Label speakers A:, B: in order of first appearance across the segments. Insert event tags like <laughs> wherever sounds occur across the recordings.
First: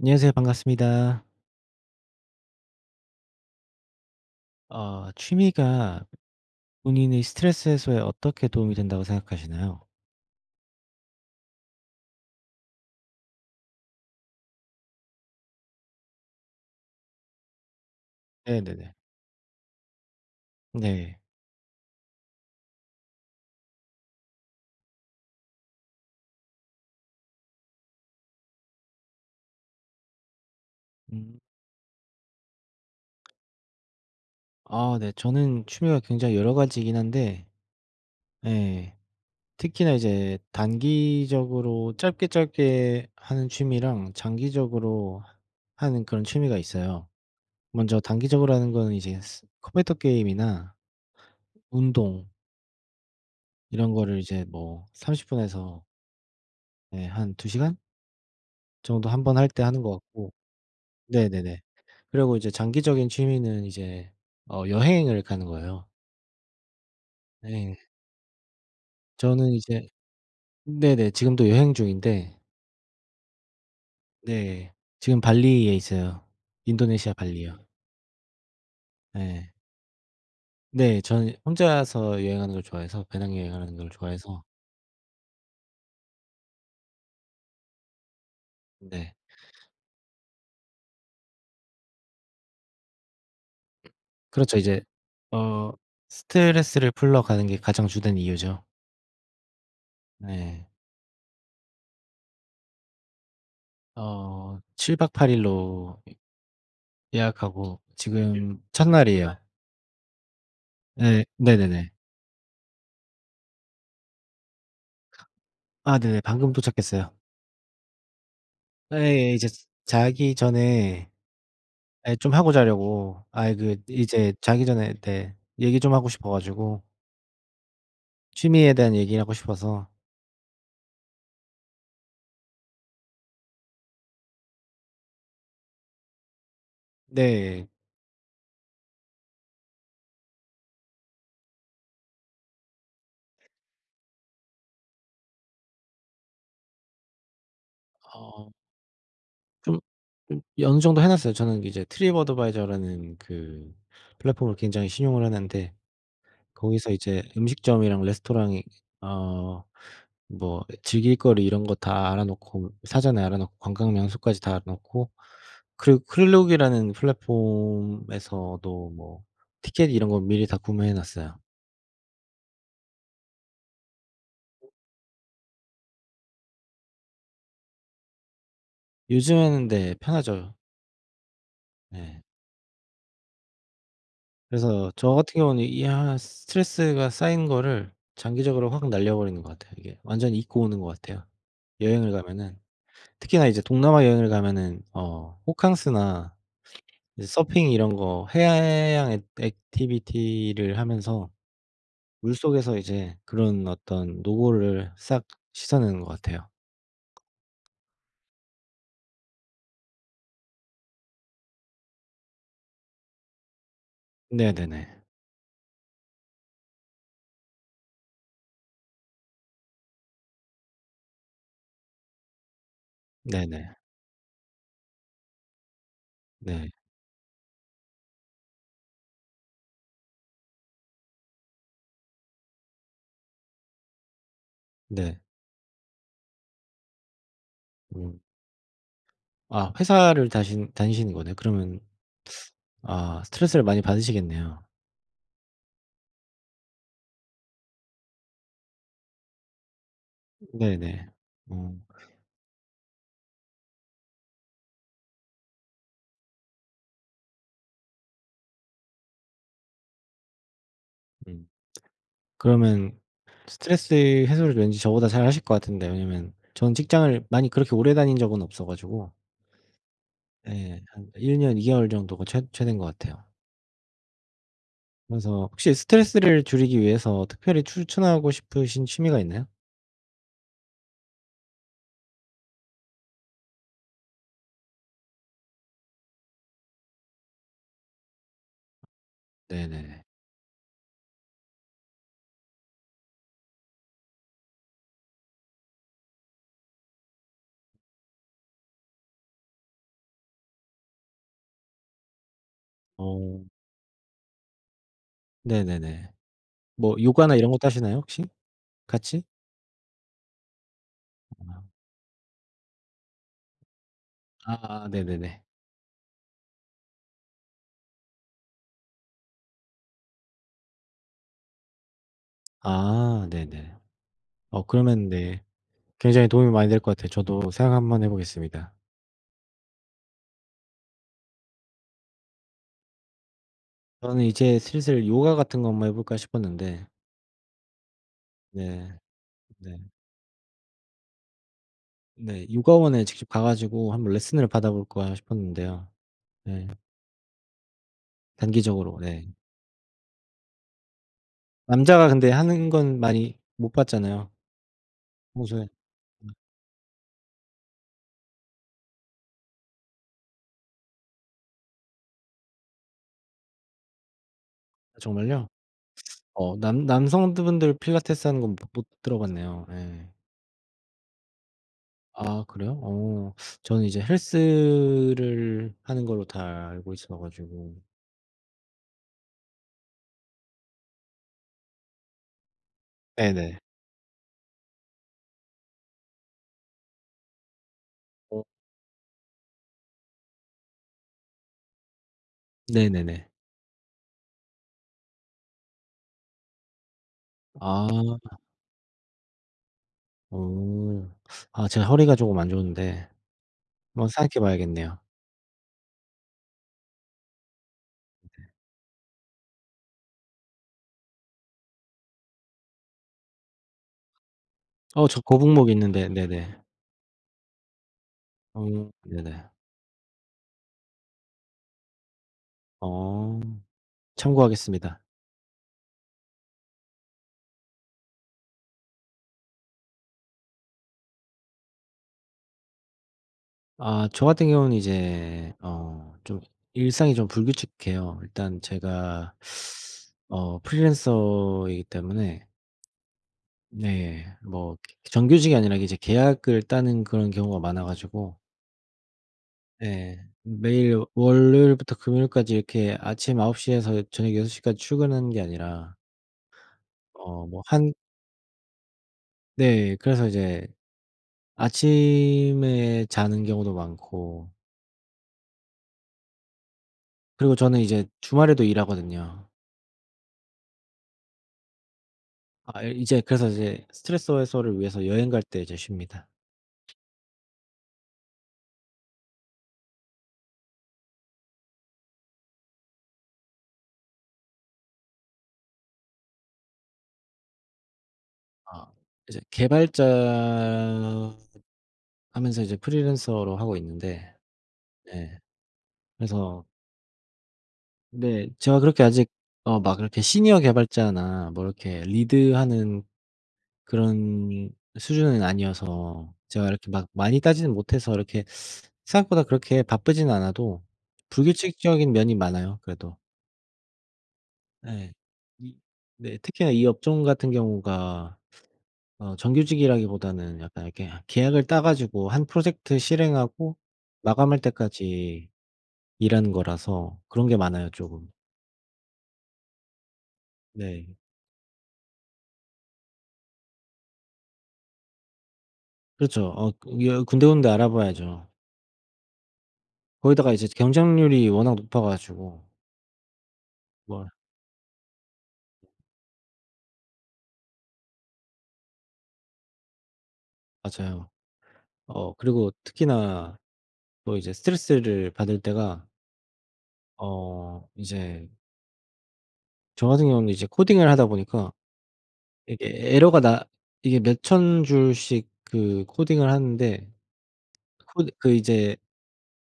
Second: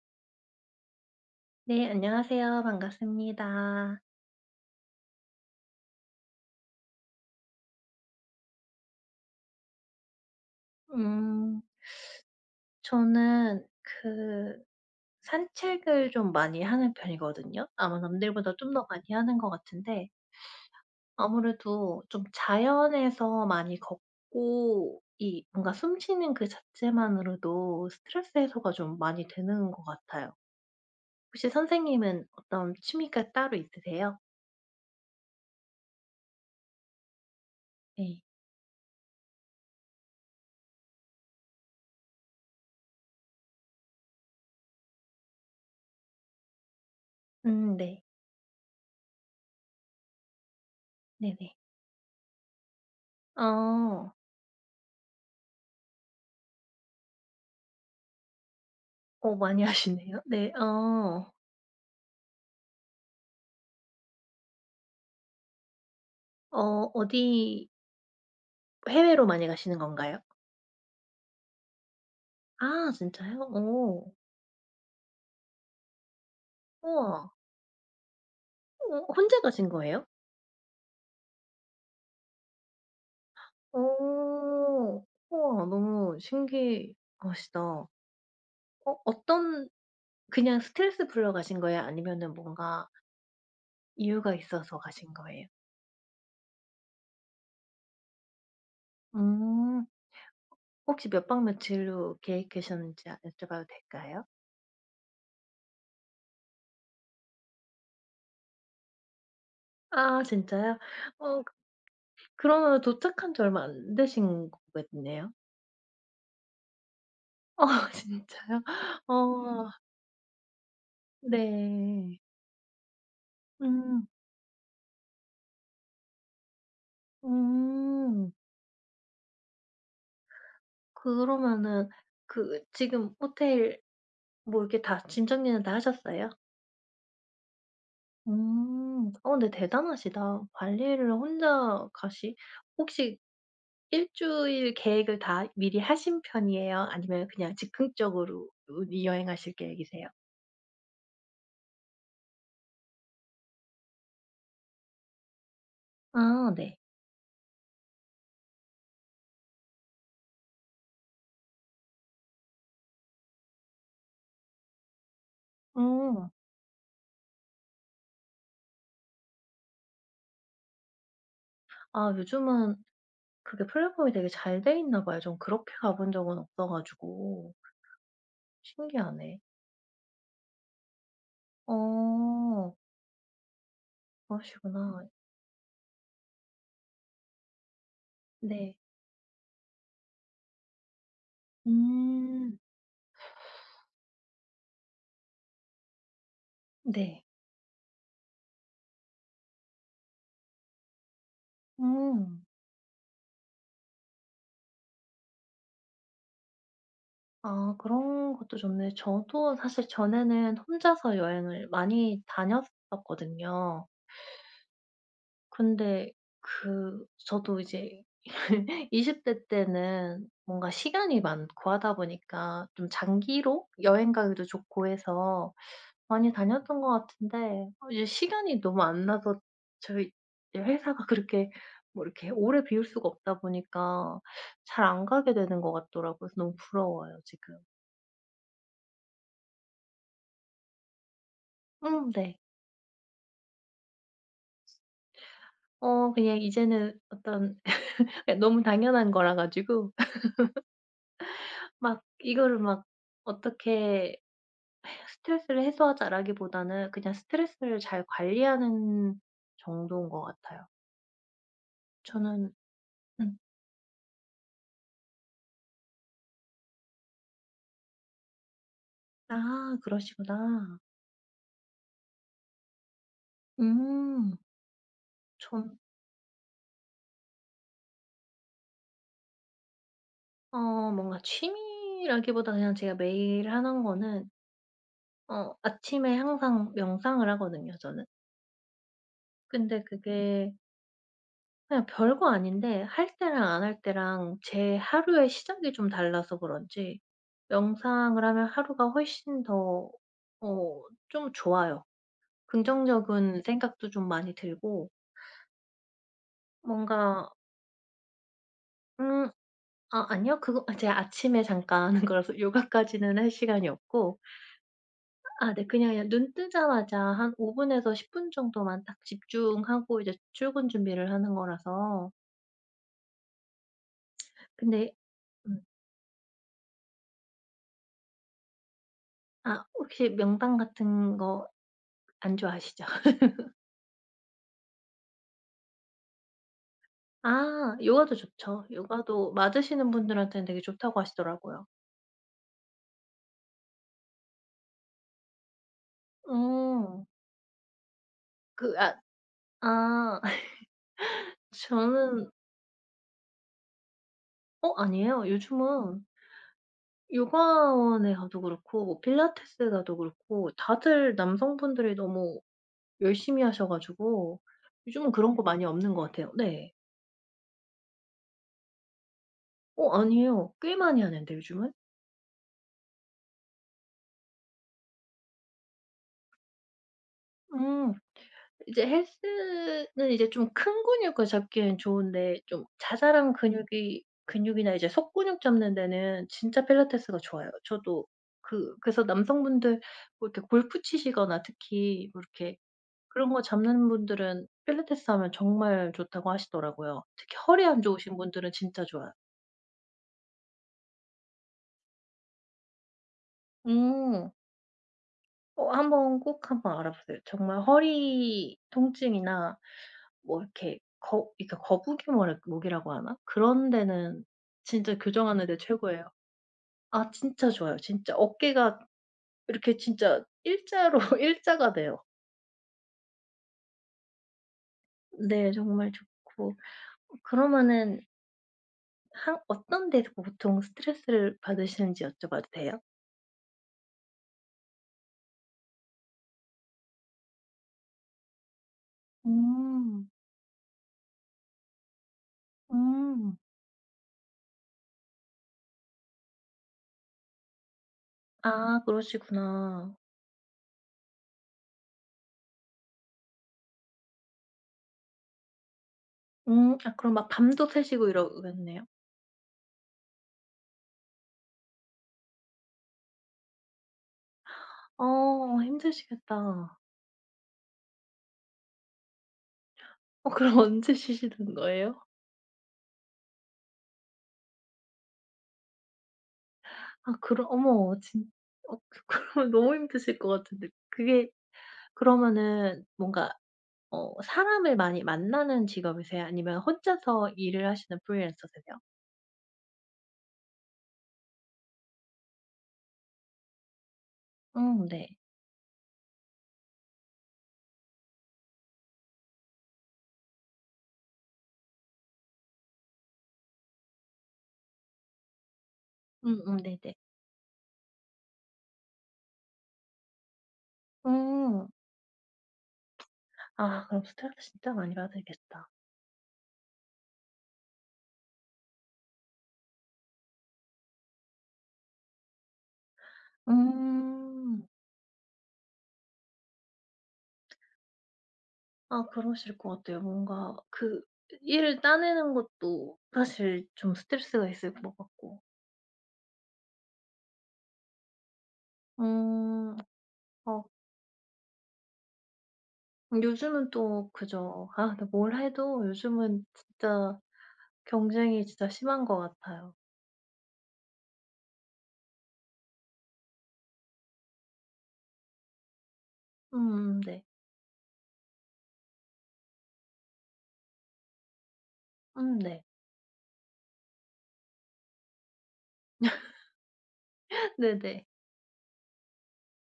A: 안녕하세요. 반갑습니다.
B: 네 안녕하세요. 반갑습니다.
A: 어 취미가 본인의 스트레스 해소에 어떻게 도움이 된다고 생각하시나요?
B: 음. <sucks teeth> 저는 그 산책을 좀 많이 하는 편이거든요. 아마 남들보다 좀 더
A: 네네네.
B: 많이 하는 것 같은데
A: 네.
B: <sucks teeth> 아무래도 좀 자연에서 많이 걷고 이 뭔가 숨 쉬는 그 자체만으로도 스트레스 해소가 좀 많이 되는 것 같아요.
A: 음.
B: 혹시 선생님은 어떤 취미가 따로 있으세요?
A: 아 네 저는 취미가 굉장히 여러 가지이긴 한데
B: 네.
A: 예 특히나 이제 단기적으로 짧게 짧게 하는 취미랑 장기적으로 하는 그런 취미가 있어요.
B: 음
A: 먼저
B: 네.
A: 단기적으로 하는 거는 이제 스 컴퓨터 게임이나
B: 네네.
A: 운동 이런
B: 어.
A: 거를 이제 뭐 30 분에서 네 한 2 시간 정도 1 번
B: 어
A: 할
B: 많이
A: 때 하는 것
B: 하시네요.
A: 같고
B: 네 어.
A: 네네네 그리고 이제 장기적인 취미는 이제 어 여행을 가는 거예요.
B: 어 어디
A: 네.
B: 해외로 많이
A: 저는
B: 가시는
A: 이제
B: 건가요?
A: 네네 지금도 여행 중인데
B: 아 진짜요? 어.
A: 네. 지금 발리에 있어요. 인도네시아
B: 우와.
A: 발리요.
B: 어 혼자
A: 예.
B: 가신 거예요?
A: 네 저는 혼자서 여행하는 걸 좋아해서 배낭 여행하는 걸 좋아해서
B: 어 우와 너무 신기하시다. 어,
A: 네.
B: 어떤 그냥 스트레스 풀러 가신 거예요? 아니면은 뭔가 이유가
A: 그렇죠
B: 있어서
A: 이제
B: 가신 거예요?
A: 어 스트레스를 풀러 가는 게 가장 주된 이유죠.
B: 음.
A: 네.
B: 혹시 몇 박 며칠로 계획 되셨는지 아 여쭤봐도 될까요?
A: 어 7 박 8 일로 이 예약하고 지금 첫날이에요.
B: 아 진짜요?
A: 예.
B: 어
A: 네네네.
B: 그러면은 도착한지 얼마 안 되신 거겠네요.
A: 아 네네. 방금 도착했어요.
B: 어 진짜요?
A: 예예예 이제
B: 어.
A: 자기 전에 예
B: 네.
A: 좀 하고 자려고 아니 그
B: 음.
A: 이제 자기 전에 네 얘기 좀 하고 싶어 가지고
B: 음.
A: 취미에 대한 얘기를 하고 싶어서
B: 그러면은 그 지금 호텔 뭐 이렇게 다 짐 정리는 다 하셨어요?
A: 네.
B: 음. 어 근데 대단하시다. 발리를 혼자 가시 혹시 1 주일 계획을 다 미리 하신 편이예요, 아니면 그냥 즉흥적으로
A: 어.
B: 우 여행하실
A: 좀
B: 계획이세요?
A: 좀 예 어느 정도 해 놨어요. 저는 이제 트립어드바이저라는 그 플랫폼을 굉장히 신용을 하는데
B: 아 네.
A: 거기서 이제 음식점이랑 레스토랑이 어 뭐 즐길 거리 이런 거 다 알아 놓고 사전에 알아 놓고 관광명소까지 다 알아 놓고 그리고
B: 음.
A: 클룩이라는 플랫폼에서도 뭐 티켓 이런 거 미리 다 구매해 놨어요.
B: 아 요즘은 그게 플랫폼이 되게 잘 돼 있나 봐요. 전 그렇게 가본 적은 없어 가지고 신기하네.
A: 요즘에는 네 편하죠. 네.
B: 어.
A: 그래서
B: 그러시구나.
A: 저 같은 경우는 이 한 스트레스가 쌓인 거를 장기적으로
B: 네.
A: 확 날려버리는 것 같아요, 이게. 완전히 잊고 오는 것 같아요, 여행을
B: 음.
A: 가면은. 특히나 이제 동남아 여행을 가면은 어 호캉스나
B: 네.
A: 이제 서핑 이런 거 해양 액 액티비티를 하면서
B: 음.
A: 물속에서 이제 그런 어떤 노고를 싹 씻어내는 것 같아요.
B: 아 그런 것도 좋네요. 저도 사실 전에는 혼자서 여행을 많이 다녔었거든요.
A: 네네네.
B: 근데 그 저도 이제 <laughs> 20 대 때는 뭔가 시간이 많고 하다 보니까 좀 장기로
A: 네네.
B: 여행 가기도 좋고 해서 많이
A: 네.
B: 다녔던 것 같은데 이제 시간이 너무 안 나서 저희 예 회사가 그렇게 뭐 이렇게 오래 비울 수가 없다 보니까 잘 안
A: 네.
B: 가게 되는 것 같더라고요. 그래서 너무 부러워요 지금.
A: 음. 아 회사를 다신 다니시는 거네요. 그러면
B: 음 네.
A: <sucks teeth> 아 스트레스를 많이 받으시겠네요.
B: 어 그냥 이제는 어떤 <laughs> 예 너무 당연한 거라 가지고
A: 네네.
B: <laughs>
A: 어.
B: 막 이거를 막 어떻게 '스트레스를 해소하자.'라기보다는 그냥 스트레스를 잘 관리하는 정도인 것 같아요.
A: 음.
B: 저는
A: 그러면
B: 음.
A: 스트레스 해소를 왠지 저보다 잘하실 것 같은데 왜냐하면 전 직장을 많이 그렇게 오래 다닌 적은 없어 가지고.
B: 아 그러시구나.
A: 예 한 1 년 2 개월 정도가 최 최대인 것 같아요.
B: 음.
A: 그래서 혹시
B: 전
A: 스트레스를 줄이기 위해서 특별히 추천하고 싶으신 취미가 있나요?
B: 어 뭔가 취미라기보단 그냥 제가 매일 하는 거는 어 아침에 항상 명상을 하거든요 저는. 근데
A: 네네네.
B: 그게 그냥 별거 아닌데 할 때랑 안 할 때랑 제 하루의 시작이 좀 달라서 그런지 명상을 하면 하루가 훨씬 더 어 좀 좋아요.
A: 어.
B: 긍정적인 생각도 좀 많이 들고
A: 네네네. 뭐
B: 뭔가
A: 요가나 이런 것도 하시나요 혹시? 같이?
B: 음 아 아니요. 그거 아 제가 아침에
A: 아.
B: 잠깐 하는 거라서 요가까지는 할 시간이 없고
A: 아 네네네.
B: 아 네 그냥 예 눈뜨자마자 한 5 분에서 10 분 정도만 딱 집중하고 이제 출근 준비를 하는 거라서
A: 아 네네.
B: <smacks lips>
A: 어
B: 근데
A: 그러면 네
B: 음.
A: 굉장히 도움이 많이 될 것 같아요. 저도 생각 한번 해보겠습니다.
B: 아 혹시 명상 같은 거 안 좋아하시죠? <laughs>
A: 저는 이제 슬슬 요가 같은 거 한번 해 볼까 싶었는데
B: 아 요가도 좋죠.
A: 네.
B: 요가도
A: 네.
B: 맞으시는 분들한테는 되게 좋다고 하시더라고요.
A: 네. 요가원에 직접 가 가지고 한번 레슨을 받아 볼까 싶었는데요. 네.
B: 음. 그 앗
A: 단기적으로 네.
B: 아 <laughs>
A: 남자가
B: 저는
A: 근데 하는 건 많이 못 봤잖아요.
B: 어 아니에요.
A: 평소에
B: 요즘은
A: 음.
B: 요가원에 가도 그렇고 필라테스 가도 그렇고 다들 남성분들이 너무 열심히 하셔 가지고
A: 아
B: 요즘은 그런 거
A: 정말요?
B: 많이 없는 것 같아요.
A: <sucks teeth> 어
B: 네.
A: 남 남성들 분들 필라테스하는 건 못 못 들어 봤네요
B: 어
A: 예.
B: 아니에요. 꽤 많이 하는데 요즘은?
A: 아 그래요? 오. 저는 이제 헬스를 하는 걸로 다 알고 있어 가지고.
B: 음. 이제 헬스는 이제 좀 큰 근육을 잡기엔 좋은데 좀 자잘한
A: 네네.
B: 근육이 근육이나 이제 속근육 잡는 데는 진짜 필라테스가 좋아요. 저도
A: 어.
B: 그 그래서 남성분들 뭐 이렇게 골프 치시거나 특히 뭐 이렇게
A: 네네네.
B: 그런 거 잡는 분들은 필라테스 하면 정말 좋다고 하시더라고요. 특히 허리 안
A: 아.
B: 좋으신 분들은 진짜 좋아요.
A: 어 아 제가 허리가 조금 안 좋은데 한번
B: 음.
A: 생각해 봐야겠네요.
B: 어 한번 꼭 한번 알아보세요. 정말 허리 통증이나 뭐 이렇게 거 그러니까 거북이 뭐라 목이라고 하나? 그런 데는 진짜
A: 어 저
B: 교정하는데
A: 거북목 있는데
B: 최고예요.
A: 네네.
B: 아 진짜 좋아요, 진짜. 어깨가
A: 어 네네.
B: 이렇게 진짜 1 자로 1 자가 돼요.
A: 어 참고하겠습니다.
B: 네 정말 좋고 그러면은 한 어떤 데서 보통 스트레스를 받으시는지 여쭤봐도 돼요?
A: 아 저 같은 경우는 이제 어 좀 일상이 좀 불규칙해요. 일단 제가
B: 음.
A: <sucks teeth> 어 프리랜서이기 때문에
B: 음.
A: 네. 뭐 정규직이 아니라 이제 계약을 따는 그런 경우가 많아 가지고
B: 아 그러시구나.
A: 네. 매일 월요일부터 금요일까지 이렇게 아침 9 시에서 저녁 6 시까지 출근하는 게 아니라
B: 음. 아 그럼 막
A: 어 뭐
B: 밤도
A: 한
B: 새시고 이러겠네요?
A: 네 그래서 이제 아침에 자는 경우도 많고
B: 어 힘드시겠다.
A: 그리고 저는 이제 주말에도 일하거든요.
B: 어 그럼 언제 쉬시는 거에요?
A: 아 이제, 그래서 이제 스트레스 해소를 위해서 여행 갈 때 이제 쉽니다.
B: 아 그럼 어머 진 어 그 그러면 너무 힘드실 것 같은데 그게 그러면은 뭔가 어 사람을 많이 만나는 직업이세요, 아니면 혼자서 일을 하시는 프리랜서세요?
A: 아 이제 개발자 하면서 이제 프리랜서로 하고 있는데,
B: 음 네.
A: 네 그래서 네. 제가 그렇게 아직 어 막 이렇게 시니어 개발자나 뭐 이렇게 리드하는 그런 수준은 아니어서
B: 음음
A: 제가 이렇게
B: 네네.
A: 막 많이 따지는 못해서 이렇게 <sucks teeth> 생각보다 그렇게 바쁘지는 않아도
B: 음.
A: 불규칙적인 면이 많아요 그래도.
B: 아 그럼 스트레스 진짜 많이
A: 예.
B: 받으시겠다.
A: 이 네 특히나 이 업종 같은 경우가 아 정규직이라기보다는 약간 이렇게 하 계약을 따 가지고 1 프로젝트 실행하고 마감할
B: 음.
A: 때까지 일하는 거라서 그런 게
B: <smacks lips>
A: 많아요 쪼금.
B: 아 그러실 것 같아요. 뭔가 그
A: 네.
B: 일을 따내는 것도 사실 좀 스트레스가 있을 것 같고.
A: 그렇죠. 어 이거 군데군데 알아봐야죠.
B: 음.
A: 거기다가
B: 아.
A: 이제 경쟁률이 워낙 높아가지고
B: 요즘은 또
A: 뭘
B: 그죠. 아 근데 뭘 해도 요즘은 진짜 경쟁이 진짜 심한 것 같아요.
A: 맞아요. 어 그리고 특히나 또 이제 스트레스를 받을 때가
B: 음 네.
A: 어 이제 저같은 경우에는 이제 코딩을 하다 보니까
B: 음 네.
A: 이게 에러가 나 이게 몇 1000 줄씩 그 코딩을 하는데
B: <laughs> 네네.
A: 코드 그 이제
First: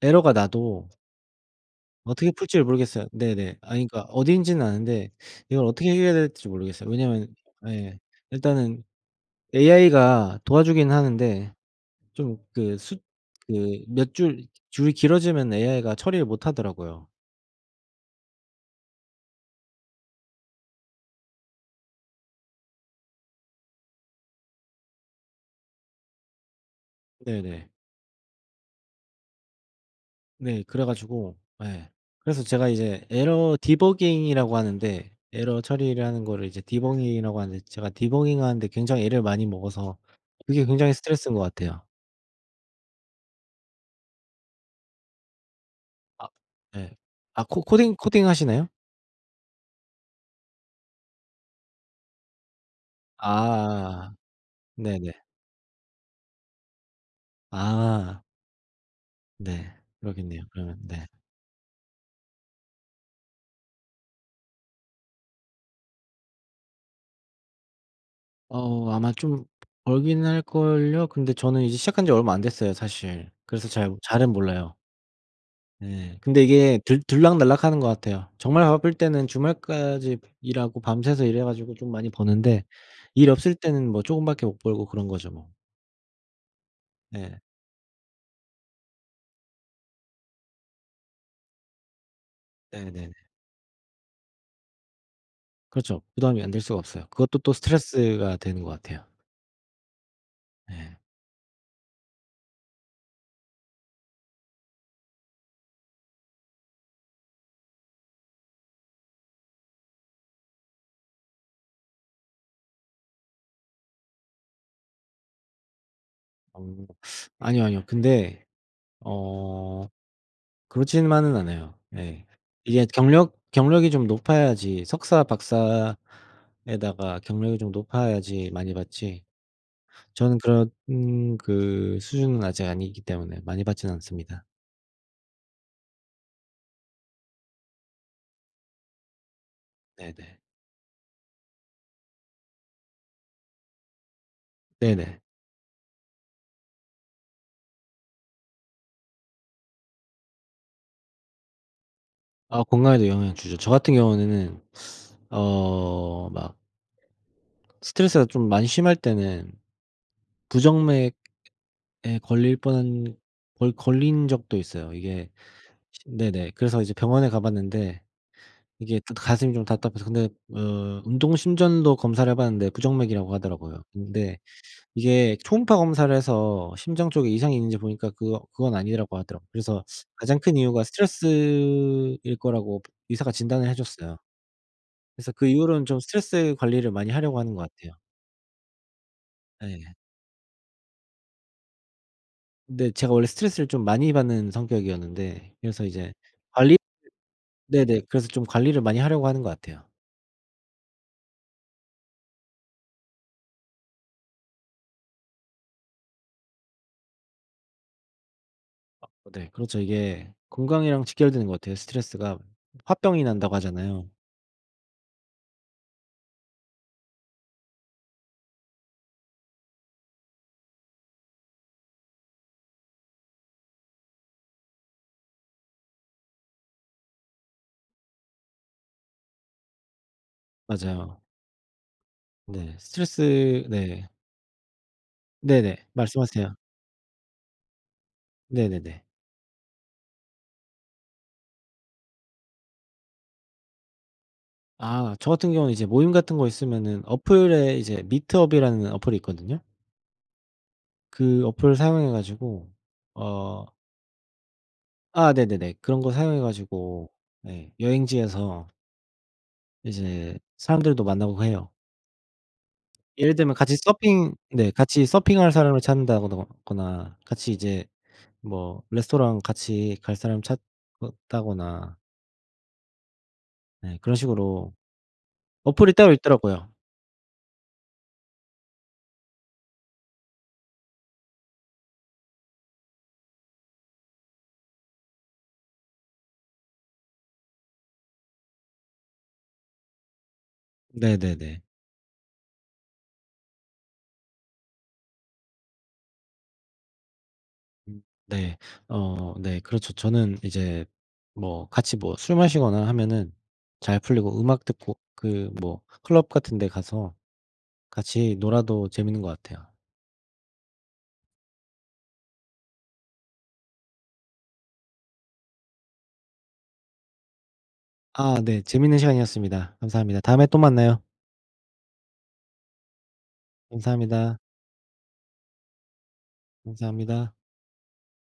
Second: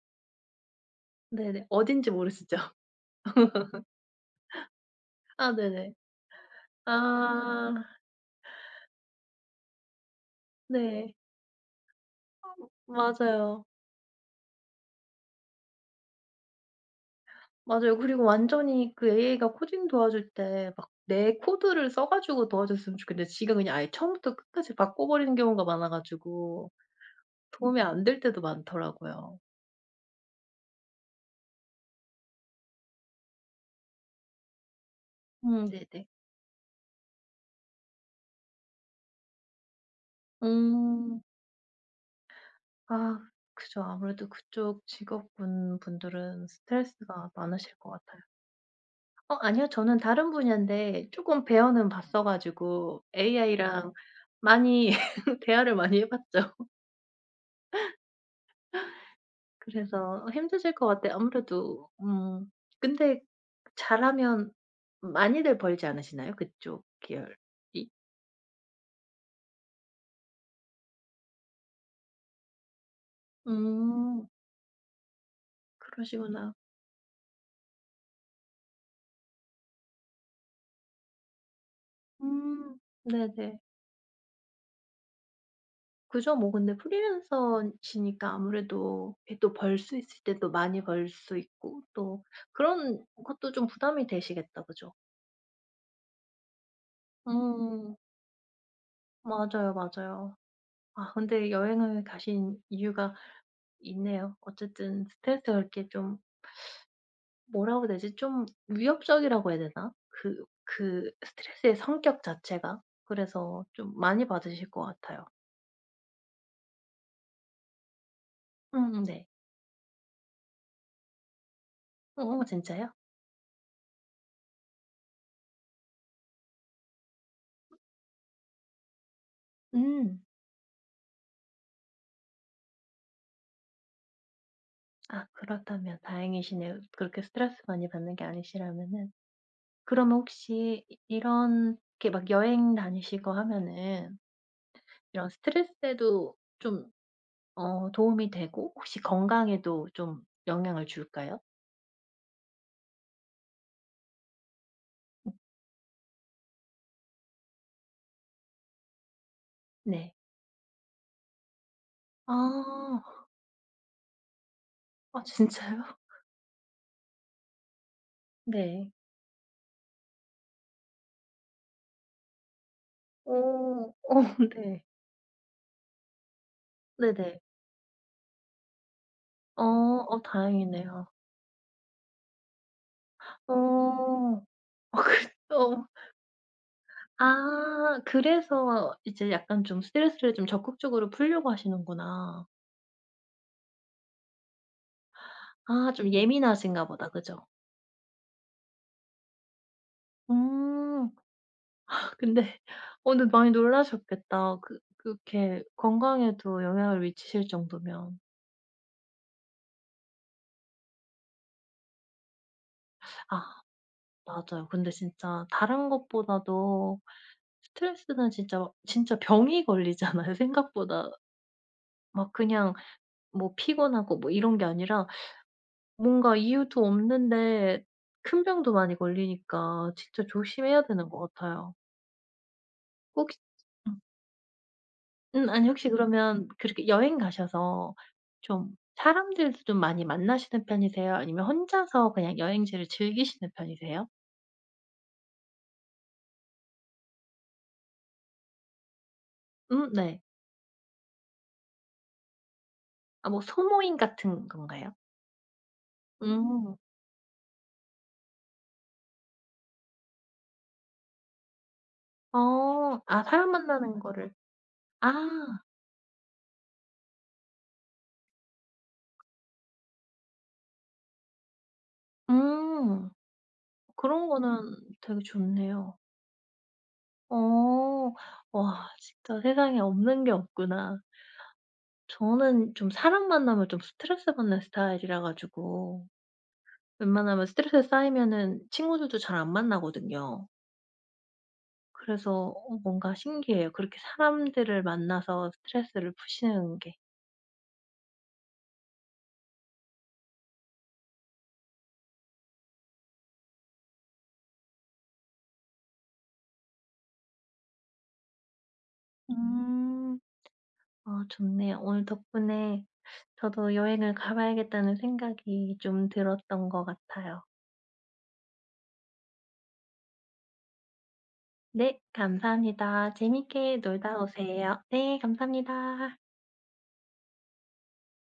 A: 에러가 나도
B: 네네. 어딘지
A: 어떻게
B: 모르시죠.
A: 풀지를
B: <laughs>
A: 모르겠어요. 네네. 아니 그러니까 어디인지는 아는데
B: 아
A: 이걸 어떻게
B: 네네.
A: 해결해야 될지 모르겠어요. 왜냐하면
B: 아.
A: 예 일단은 AI가 도와주긴
B: 네.
A: 하는데 좀 그 숫
B: 맞아요.
A: 그 몇 줄 줄이 길어지면 AI가 처리를 못 하더라고요.
B: 맞아요. 그리고 완전히 그 AI가 코딩 도와줄 때 막 내 코드를 써가지고 도와줬으면 좋겠는데 지가 그냥 아예 처음부터 끝까지 바꿔버리는 경우가 많아 가지고
A: 네네.
B: 도움이 안 될 때도 많더라고요.
A: 네. 그래 가지고 예. 그래서 제가 이제 에러 디버깅이라고 하는데 에러
B: 음
A: 처리를
B: 네네.
A: 하는 거를 이제 디버깅이라고 하는데 제가 디버깅하는데 굉장히 애를 많이 먹어서 그게 굉장히
B: 음.
A: 스트레스인 것 같아요.
B: 아 그죠. 아무래도 그쪽 직업군
A: 아.
B: 분들은
A: 예.
B: 스트레스가
A: 아 코
B: 많으실 것
A: 코딩
B: 같아요.
A: 코딩하시나요?
B: 어 아니요. 저는 다른 분야인데 쪼끔 배워는 봤어 가지고 AI랑
A: 아아아
B: 많이
A: 네네.
B: <laughs> 대화를 많이 해봤죠. <laughs>
A: 아. 네.
B: 그래서
A: 그러겠네요,
B: 힘드실
A: 그러면
B: 것
A: 네.
B: 같아요. 아무래도 음 근데 잘하면 많이들 벌지 않으시나요 그쪽 계열이?
A: 어 아마 좀 벌기는 할 걸요? 근데 저는 이제 시작한지 얼마 안 됐어요 사실. 그래서 잘
B: 음.
A: 잘은 몰라요. 네. 근데
B: 그러시구나.
A: 이게 들 들락날락 하는 것 같아요. 정말 바쁠 때는 주말까지 일하고 밤새서 일해 가지고 좀 많이 버는데
B: 음.
A: 일 없을
B: 네네.
A: 때는 뭐 쪼금밖에 못 벌고 그런 거죠 뭐.
B: 그죠 뭐 근데
A: 네.
B: 프리랜서시니까 아무래도 왜 또 벌 수 있을 때 또 많이 벌 수 있고 또 그런
A: 네네네.
B: 것도 좀 부담이 되시겠다, 그죠?
A: 그렇죠. 부담이 안 될 수가 없어요. 그것도 또
B: 음.
A: 스트레스가 되는 것 같아요.
B: 맞아요, 맞아요.
A: 예.
B: 아 근데 여행을 가신 이유가 있네요. 어쨌든 스트레스가 그렇게 좀 <sucks teeth> 뭐라 그래야 되지? 좀 위협적이라고 해야 되나? 그 그 스트레스의 성격 자체가? 그래서 좀 많이 받으실 것 같아요.
A: 음. <sucks teeth> 아니요, 아니요. 근데
B: 음 네.
A: 어 그렇지만은 않아요. 예.
B: 어
A: 이게
B: 진짜요?
A: 경력 경력이 좀 높아야지 석사 박사에다가 경력이 좀 높아야지 많이 받지.
B: 음.
A: 저는 그런 그 수준은 아직 아니기 때문에 많이 받지는 않습니다.
B: 아 그렇다면 다행이시네요 그렇게 스트레스 많이 받는 게 아니시라면은. 그러면
A: 네네.
B: 혹시 이 이렇게 막 여행 다니시고 하면은
A: 네네.
B: 이런 스트레스에도 좀 어 도움이 되고 혹시 건강에도 좀 영향을 줄까요?
A: 아 건강에도 영향을 주죠. 저같은 경우에는 <sucks teeth> 어 막 스트레스가 좀 많이 심할 때는
B: 네.
A: 부정맥에 걸릴
B: 아.
A: 뻔한 거의 걸린 적도 있어요.
B: 아
A: 이게
B: 진짜요?
A: 네네. 그래서 이제 병원에 가 봤는데
B: 네.
A: 이게 또 가슴이 좀 답답해서 근데 어 운동 심전도 검사를 해 봤는데 부정맥이라고 하더라고요.
B: 오 어
A: 근데
B: 네.
A: 이게 초음파 검사를 해서 심장쪽이
B: 네네.
A: 이상이 있는지 보니까 그거 그건 아니라고 하더라고요.
B: 어.
A: 그래서
B: 어
A: 가장 큰 이유가
B: 다행이네요.
A: 스트레스일 거라고 의사가
B: 어
A: 진단을 해 줬어요.
B: 아 그
A: 그래서 그
B: 또
A: 이후로는 좀 스트레스 관리를 많이 하려고 하는 것 같아요.
B: 아 그래서 이제 약간 좀
A: 네.
B: 스트레스를 좀 적극적으로 풀려고 하시는구나.
A: 네. 제가 원래 스트레스를 좀 많이 받는 성격이었는데 그래서
B: 아 좀
A: 이제 관리를
B: 예민하신가보다 그죠?
A: 네네 그래서 좀 관리를 많이 하려고 하는 것 같아요.
B: 음. 근데 어 네 많이 놀라셨겠다. 그 그렇게 건강에도 영향을 미시칠 정도면.
A: 어 네 그렇죠. 이게 건강이랑 직결되는 것 같아요 스트레스가. 홧병이
B: <sucks teeth> 아
A: 난다고 하잖아요.
B: 맞아요. 근데 진짜 다른 것보다도 스트레스는 진짜 진짜 병이 걸리잖아요. 생각보다 막 그냥 뭐 피곤하고 뭐 이런 게 아니라 뭔가 이유도 없는데 큰 병도 많이 걸리니까 진짜 조심해야 되는 것
A: 맞아요.
B: 같아요.
A: 네.
B: 혹시
A: 스트레스
B: 음.
A: 네.
B: 음 아니
A: 네네.
B: 혹시 그러면
A: 말씀하세요.
B: 그렇게 여행 가셔서 좀
A: 네네네.
B: 사람들도 좀 많이 만나시는 편이세요, 아니면 혼자서 그냥 여행지를 즐기시는 편이세요?
A: 아 저같은 경우는 이제 모임 같은 거 있으면은 어플에 이제 미트업이라는 어플이 있거든요.
B: 음 네.
A: 그 어플을 사용해 가지고
B: 아 뭐
A: 어
B: 소모임 같은 건가요?
A: 아 네네네. 그런 거 사용해
B: 음.
A: 가지고 네 여행지에서 이제 사람들도 만나고 해요.
B: 어. 아
A: 예를 들면 같이
B: 사람만나는 거를
A: 서핑 네 같이
B: 아.
A: 서핑할 사람을 찾는다 더거나 같이 이제 뭐 레스토랑 같이 갈 사람 찾는다거나
B: 음.
A: 네 그런
B: 그런 거는
A: 식으로
B: 되게
A: 어플이
B: 좋네요.
A: 따로 있더라고요.
B: 어. 와 진짜 세상에 없는 게 없구나. 저는 좀 사람 만나면 좀 스트레스 받는 스타일이라 가지고 웬만하면 스트레스 쌓이면은 친구들도 잘 안 만나거든요.
A: 네네네.
B: 그래서 어 뭔가 신기해요, 그렇게 사람들을 만나서 스트레스를 푸시는 게.
A: 음. 네. 어 네. 그렇죠 저는 이제 뭐 같이 뭐 술 마시거나 하면은 잘 풀리고 음악 듣고 그 뭐 클럽 같은 데 가서 같이 놀아도 재미있는 것 같아요.
B: 음. 어 좋네요. 오늘 덕분에 저도 여행을 가 봐야겠다는 생각이 좀 들었던 것 같아요.
A: 아 네 재밌는 시간이었습니다. 감사합니다. 다음에 또 만나요.
B: 네 감사합니다. 재밌게 놀다
A: 감사합니다.
B: 오세요. 네 감사합니다.
A: 감사합니다.